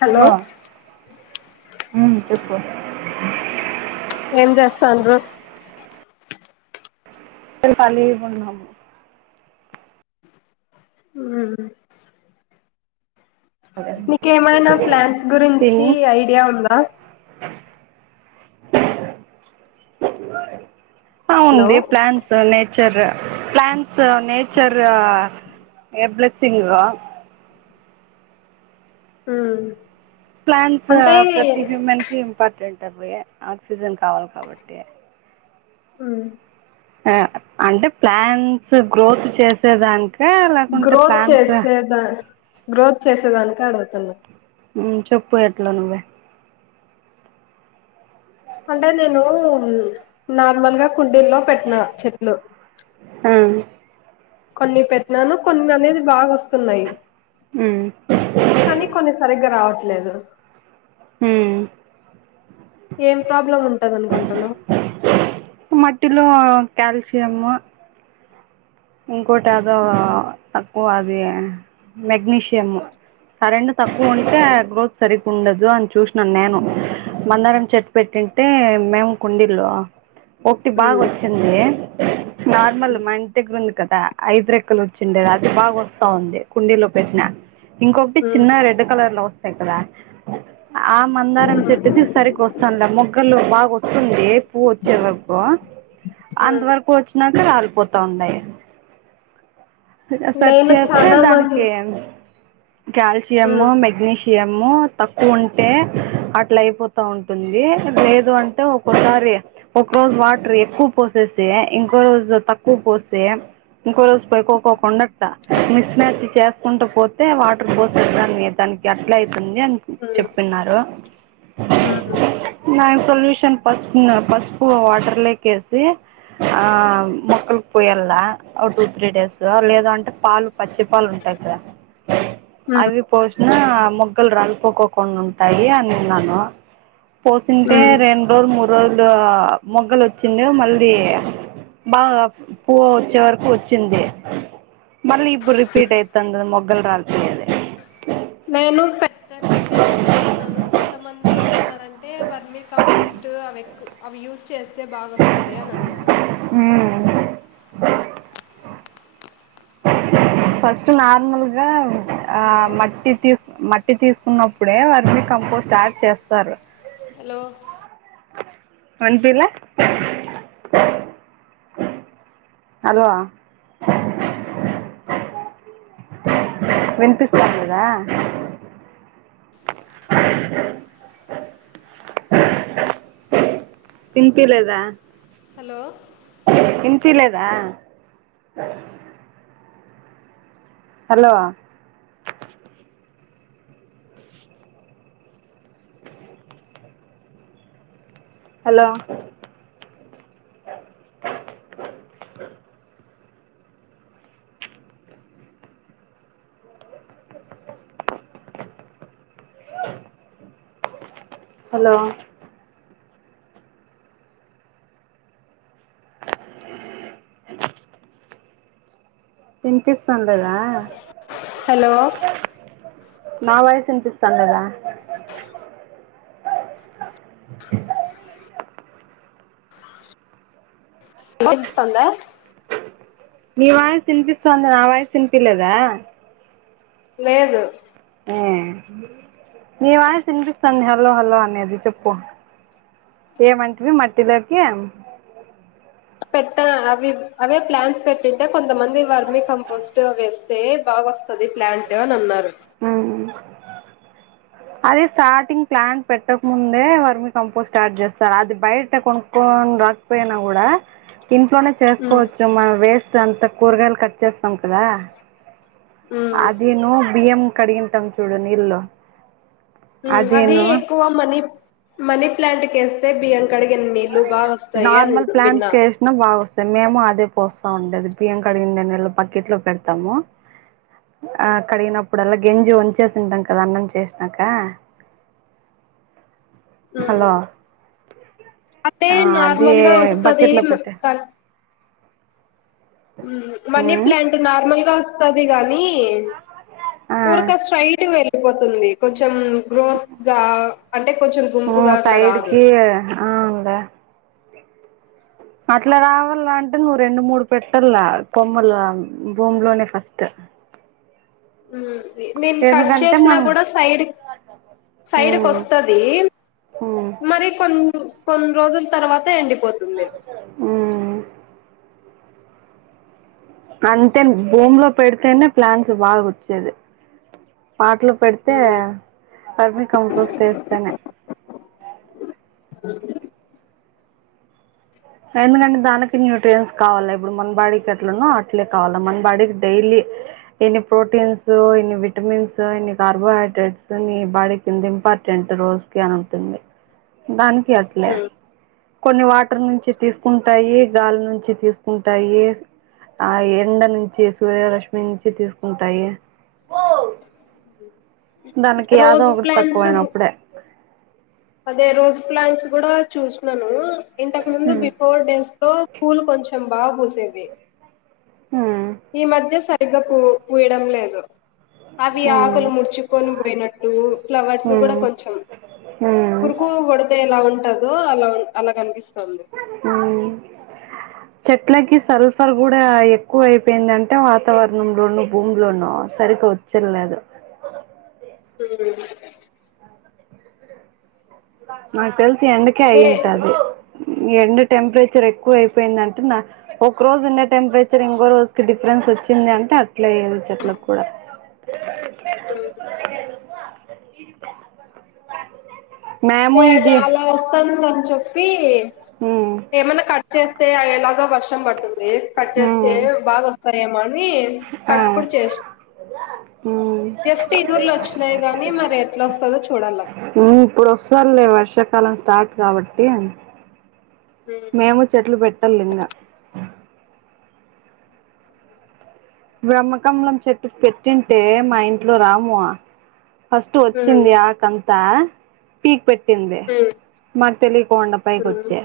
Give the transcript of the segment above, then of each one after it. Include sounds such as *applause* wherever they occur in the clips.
Hello హల్వా ఆర్ చెప్పు ఏం చేస్తండ్రు పల్లీగున్నామ్ నీకేమైనా ప్లాన్స్ గురించి తిని ఐడియా ఉందా ఆ హలో ఉంది plant nature plants nature a blessing ఊ ప్లాన్స్ ప్రతి హ్యూమన్ కి ఇంపార్టెంట్ అ పోయి ఆక్సిజన్ కావాలి కాబట్టి ఆ అంటే ప్లాంట్స్ గ్రోత్ చేసేదానికి గ్రోత్ చేసేదా గ్రోత్ చేసేదానికి అడద్ తను ఉ చెప్పు ఎట్లా నువ్వే అంటే నేను నార్మల్గా కుండీల్లో పెట్టినా చెట్లు ఆ కొన్ని పెట్నాను కొన్ని అనేది బాగా వస్తున్నాయి ఊ లేదు ఊ ఏం ప్రాబ్లం ఉంటది అనుకుంటునావ్ కుట్టిలో కాల్షియము ఇంకోటి అదో తక్కువ అది మెగ్నీషియమ్ కరెంట్ తక్కువ ఉంటే గ్రోత్ సరిగుండదు అని చూసినాను నేను మందారం చెట్టు పెట్టింటే మేము కుండిల్లో ఒకటి బాగా ఉమ్ వచ్చింది నార్మల్ మం నీదగ్గర ఉంది కదా ఐదు రెక్కలు వచ్చిండే అది బాగా వస్తా ఉంది కుండీలో పెట్టిన ఇంకొకటి ఉమ్ చిన్న రెడ్ కలర్ లో క్కద ఆ మందారం చెట్టుది సరిగ్గా వస్తంది ఆ మొగ్గల్లు బాగా వస్తుంది పువ్ వచ్చే వరకు ఉమ్ అంతవరకు వచ్చినాక రాలిపోతుంది *unintelligible* సర్చ్ నేను చేస్తే చానా మంది దానికి కాల్షియము ఉమ్ మెగ్నీషియము తక్కువ ఉంటే అట్లా అయిపోతా ఉంటుంది లేదు అంటే ఒకోసారి ఒక రోజు వాటర్ ఎక్కువ పోసేసే ఇంకో రోజు తక్కువ క్కువ పోస్తే ఇంకో రోజు పోయి పోకోకుండ మిస్మ్యాచ్ చేసుకుంటూ పోతే వాటర్ పోసే దాన్ని దానికి అట్లా అయితే ఉంది అని చెప్తున్నారు ఉహు *unintelligible* సొల్యూషన్ పసుపు పసుపు వాటర్ లేకేసి ఆ మోక్కకి పోయల్లా ఓ టూ త్రీ డేస్ లేద అంటే పాలు పచ్చి పాలు ఉంటాయి కదా అవి పోషీనా ఆ మెగ్గలు రాలిపోకోకుండా ఉంటాయి అని ఉన్నాను పోసింటే ఉమ్ రెండ్రోల్ ము రోజు ఆ మొగ్గలు వచ్చింది మళ్ళీ బాగా పువు వచ్చే వరకు వచ్చింది మళ్ళీ ఇప్పుడు రిపీట్ అయితంది అది మొగ్గ గ్గల్ రాల్ నేను పెద్ద పెట్టేకైతే పెట్టినాను కొంతమంది ఏమన్నారంటే వర్మీ కంపోస్ట్ అవి ఎక్కు అవి యూస్ చేస్తే బాగాస్తది అని అన్నారు ఫస్ట్ నార్మల్గా ఆ హలో మట్టి తీస్ మట్ మట్టి తీసుకున్నప్పుడే వాటిని కంపోజ్ స్టార్ట్ చేస్తారు హలో వనిపిలే హల్వా వినిపిస్తాండదా వినిపిలేదా హలో పిలేదా హలో హలో హలో వినిపిస్తాండదా హలో నా వాయిస్ తినిపిస్తాండదా వినిపిస్తందా నీ వాయిస్ వినిపిస్తాంది నా వాయిస్ వినిపిలేదా లేదు ఆ నీ వాయిస్ వినిపిస్తది హలో హలో అనేది చెప్పు ఏమంటివి మట్టిలే కేం *unintelligible* అవి అవే ప్లాన్స్ పెట్టింటే కొంతమంది వర్మీ కంపోస్ట్ వేస్తే బాగ వస్తుది ప్లాంట్ అని అన్నారు అది స్టార్టింగ్ ప్లాన్ పెట్టక ముందే వర్మి కంపోజట్ స్టార్ట్ చేస్తారు అది బయట కొనుక్కొని రాకపోయినా కూడా ఇంట్లోనే ఉమ్ చేసుకోవచ్చు మనం వేస్ట్ అంత కూరగాయలు కట్ చేస్తాం కదా ఉమ్ అదేను బిఎం కడిగింటాం చూడు నీల్లు అది ఎక్కువ మనీ మనీ ప్లాంట్ కేస్తే బిఎం నార్మల్ విన్నా ప్లాంట్స్ వసినా బాగా వస్తాయి మేము అదే పోస్తా ఉండేది బియ్యం కడిగిన నీళ్లలో బాక్కెట్ లో పెడతాము ఆ కడిగినప్పుడు అలా గింజి వంచేసింటాం కదా అన్నం చేసినాక హలో అంటే ఆ అది నార్మల్గా వస్తుది బకెట్ లో పెట్టే మనీ ఉమ్ ప్లాంట్ నార్మల్గా వస్త కాని ఆ *unintelligible* స్ట్రై వె గిపోతుంది కొంచెం గో గా అంటే కొంచెం ఉమ్ గుంపుగా అట్లా సైడ్ రాదు కి అవునులే అట్లా రావాల అంటే నువ్వు రెండు మూడు పెట్టాల కొమ్మల భూమిలోనే ఫస్ట్ మ్మ్ నేను కట్ ఎందుకంటే చేసినా మనం కూడా సైడ్ సైడ్కి ఉమ్ వస్తుంది ఉమ్ మరి కొన్ని కొన్ని రోజుల తర్వాత ఎండి మ్మ్ అంతే భూమి లో పెడితేనే ప్లాన్స్ బాగా వచ్చేది *unintelligible* పెడితే పర్మి కంపోస్ట్ వేస్తేనే అ ఎందుకంటే దానికి న్యూట్రియన్స్ కావాలా ఇప్పుడు మన బాడీకి అట్లనో అట్లే కావాలా మన బాడీకి డైలీ ఇన్ని ప్రోటీన్స్ ఇన్ని విటమిన్స్ ఇన్ని కార్బోహైడ్రేట్స్ నీ బాడీ కింద ఇంపార్టెంట్ రోజు కి అను *unintelligible* దానికి అట్లే మ్. కొన్ని వాటర్ నుంచి తీసుకుంటాయి గాలి నుంచి తీసుకుంటాయి ఆ ఎండ నుంచి సూర్యరశ్మి నుంచి తీసుకుంటాయి ్రా దానికి *unintelligible* ఒకటి తక్కువయినప్పుడే అదే రోస్ ప్లాంట్స్ కూడా చూస్తున్నాను ఇంతకు ముందు ఉమ్. బిఫోర్ డేస్ అ పూల్ కొంచం బాబూసేవే ఉమ్, ఈ మధ్య సరిగ్గా పూ పూయడం లేదు అవి ఉమ్. ఆకులు ముడుచుకొని పోయినట్టు, ఫ్లవర్స్ కూడా హ్మ్ కొంచెం, హ్మ్ పురుకు కొడతే ఎలా ఉంటదో అలా అలా కనిపిస్ మ్ చెట్లాకి సరఫరా కూడా ఎక్కువ అయిపోయిందంటే వాతావరణంలోనూ భూమిలోనూ సరిగ్గా వచ్చలేదు మా *unintelligible* ఎందుకే అదే అయింటది ఎండడు టెంపరేచర్ ఎక్కువ అయిపోయింది అంటే నా ఒక రోజున్న టెంపరచర్ ఇంకో రోజుకి డిఫరెన్స్ వచ్చింది అంటే అట్లే ఏయ వచ్చట్ల కూడా *inaudible* మేము ఇది పి హ్మ్ ఏమన్నా కట్ చేస్తే ఎలాగ వర్ సంబర్తుంది పచస్తే హ్మ్ బగా సరే అని ఆ తప్పుడు చేసి హ్మ్ జస్ట్ ఈగుర్లో వచ్చినయి గానీ మరి ఎట్లా వస్తుందో చూడాలక సర్లే వర్షాకాలం స్టార్ట్ కాబట్టి ఉమ్ మేము చెట్లు పెట్టలిఇంగ బ్రహ్మకమలం చెట్టు పెట్టింటే మా ఇంట్లో రాము ఫస్ట్టు ఉమ్ వచ్చింది కంత టి పెట్టి ఉమ్ మరి తెలియకోండ పైకి ఉమ్ వచ్చే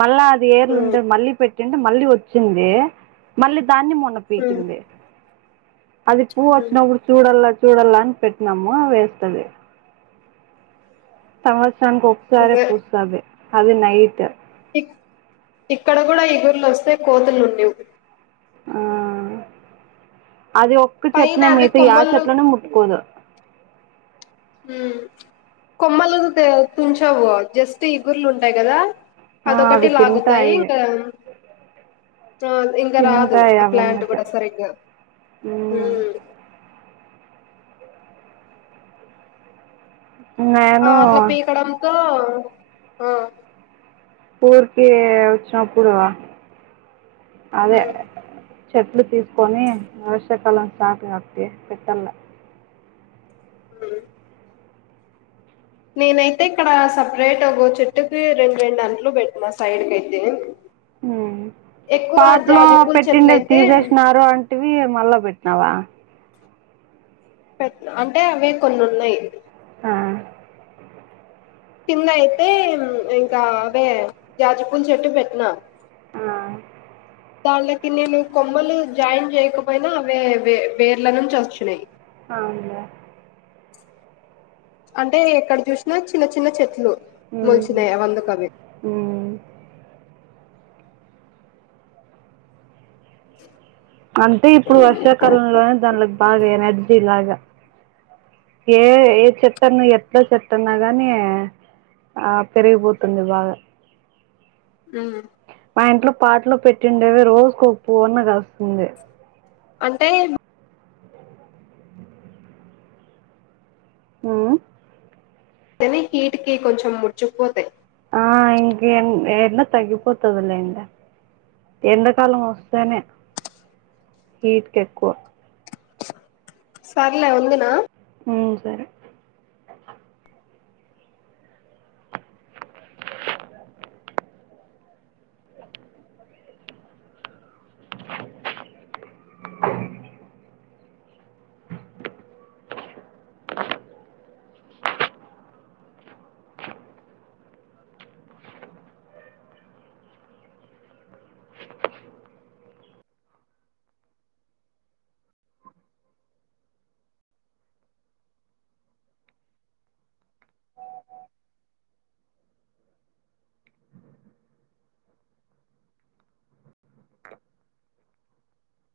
మళ్ళా అది ఉమ్ ఏర్లుండే మళ్ళీ పెట్ మళ్ళీ వచ్చింది మళ్ళీ దాన్ని మ ఉమ్ పింద అది పూవ్ ఉమ్, వచ్చినప్పుడు చూడల్ చూడాల అని పెట్నాము అ వేస్తుది సమస్ సమ్ ఒకసారె అదే పుస్తది అది నైట్ ఇక్కడ కూడా ఇగుర్లొస్తే కోతులున్నీవు ఆ అది ఒక్క పైన చెట్నే అవి మిత ఆ కొమ్మలు చెట్లనే ముట్టుకోదు ఊ కొమ్మలు తె తుంచవు జస్ట్ ఇగుర్లు ఉంటాయి కదా ఆ అదొకటి అవి లాగుతాయి తింటాయి ఇంకా ఆ ఇంకా రాదు తింటాయి ఆ ప్లాంట్ అవన్నీ కూడా సరిగ్గా ఊ హ్మ్. ఆ నేను అట్లా పీకడంతో ఆ ఊరికి వచ్చినప్పుడూ అదే హ్మ్ చెట్లు తీసు కొని ఆశ్ చెక్కాలం సాటి వక్తయ పెట్టల్ అ నేనైతే ఇక్కడ సపరేట్ ఒకో చెట్టుకి రెండు రెండు అంట్లు పెట్టా సైడ్ కయితే ఎక్కువ పాట్లో జాజిపూల పెట్టిండేవి చెట్లయితే తీసేసినారు అంటివి మళ్ళా పెట్టినావా పెట్ అంటే అవే కొన్ని ఉన్నాయి ఆ కింద అయితే ఇంకా అదే జాజిపూల చెట్టు పెట్టినా ఆ! దానిలోకి నేను కొమ్మలు జాయిన్ చేయకపోయినా అవే వే వేర్ల నుంచి వచ్చినయి అవునా అంటే ఎక్కడ చూసినా చిన్న చిన్న చెట్లు ఊ మొలిచినాయి అవందుకవి ఉమ్ అంటే ఇప్పుడు వర్షాకాలంలోనే దానిలకు బాగా ఎనర్జీ లాగా ఏ ఏ ఏ చెట్టన్న ఎట్ల చెట్టన్న గానీ ఆ పెరిగిపోతుంది బాగా ఉమ్ ఆ ఇంట్లో పాట్లో పెట్టుండేవి. రోజుకో పువ్వన్న కాస్తుంది అంటే ఊ టెనే హీటికి కొంచెం ముడుచుకుపోతాయి ఆ ఇంక ఎ ఎండ తగ్గిపోతుంది లేండి ఎంతకాలం వస్తేనే హీట్కి ఎక్కువ సర్లే ఉందునా ఊ సరే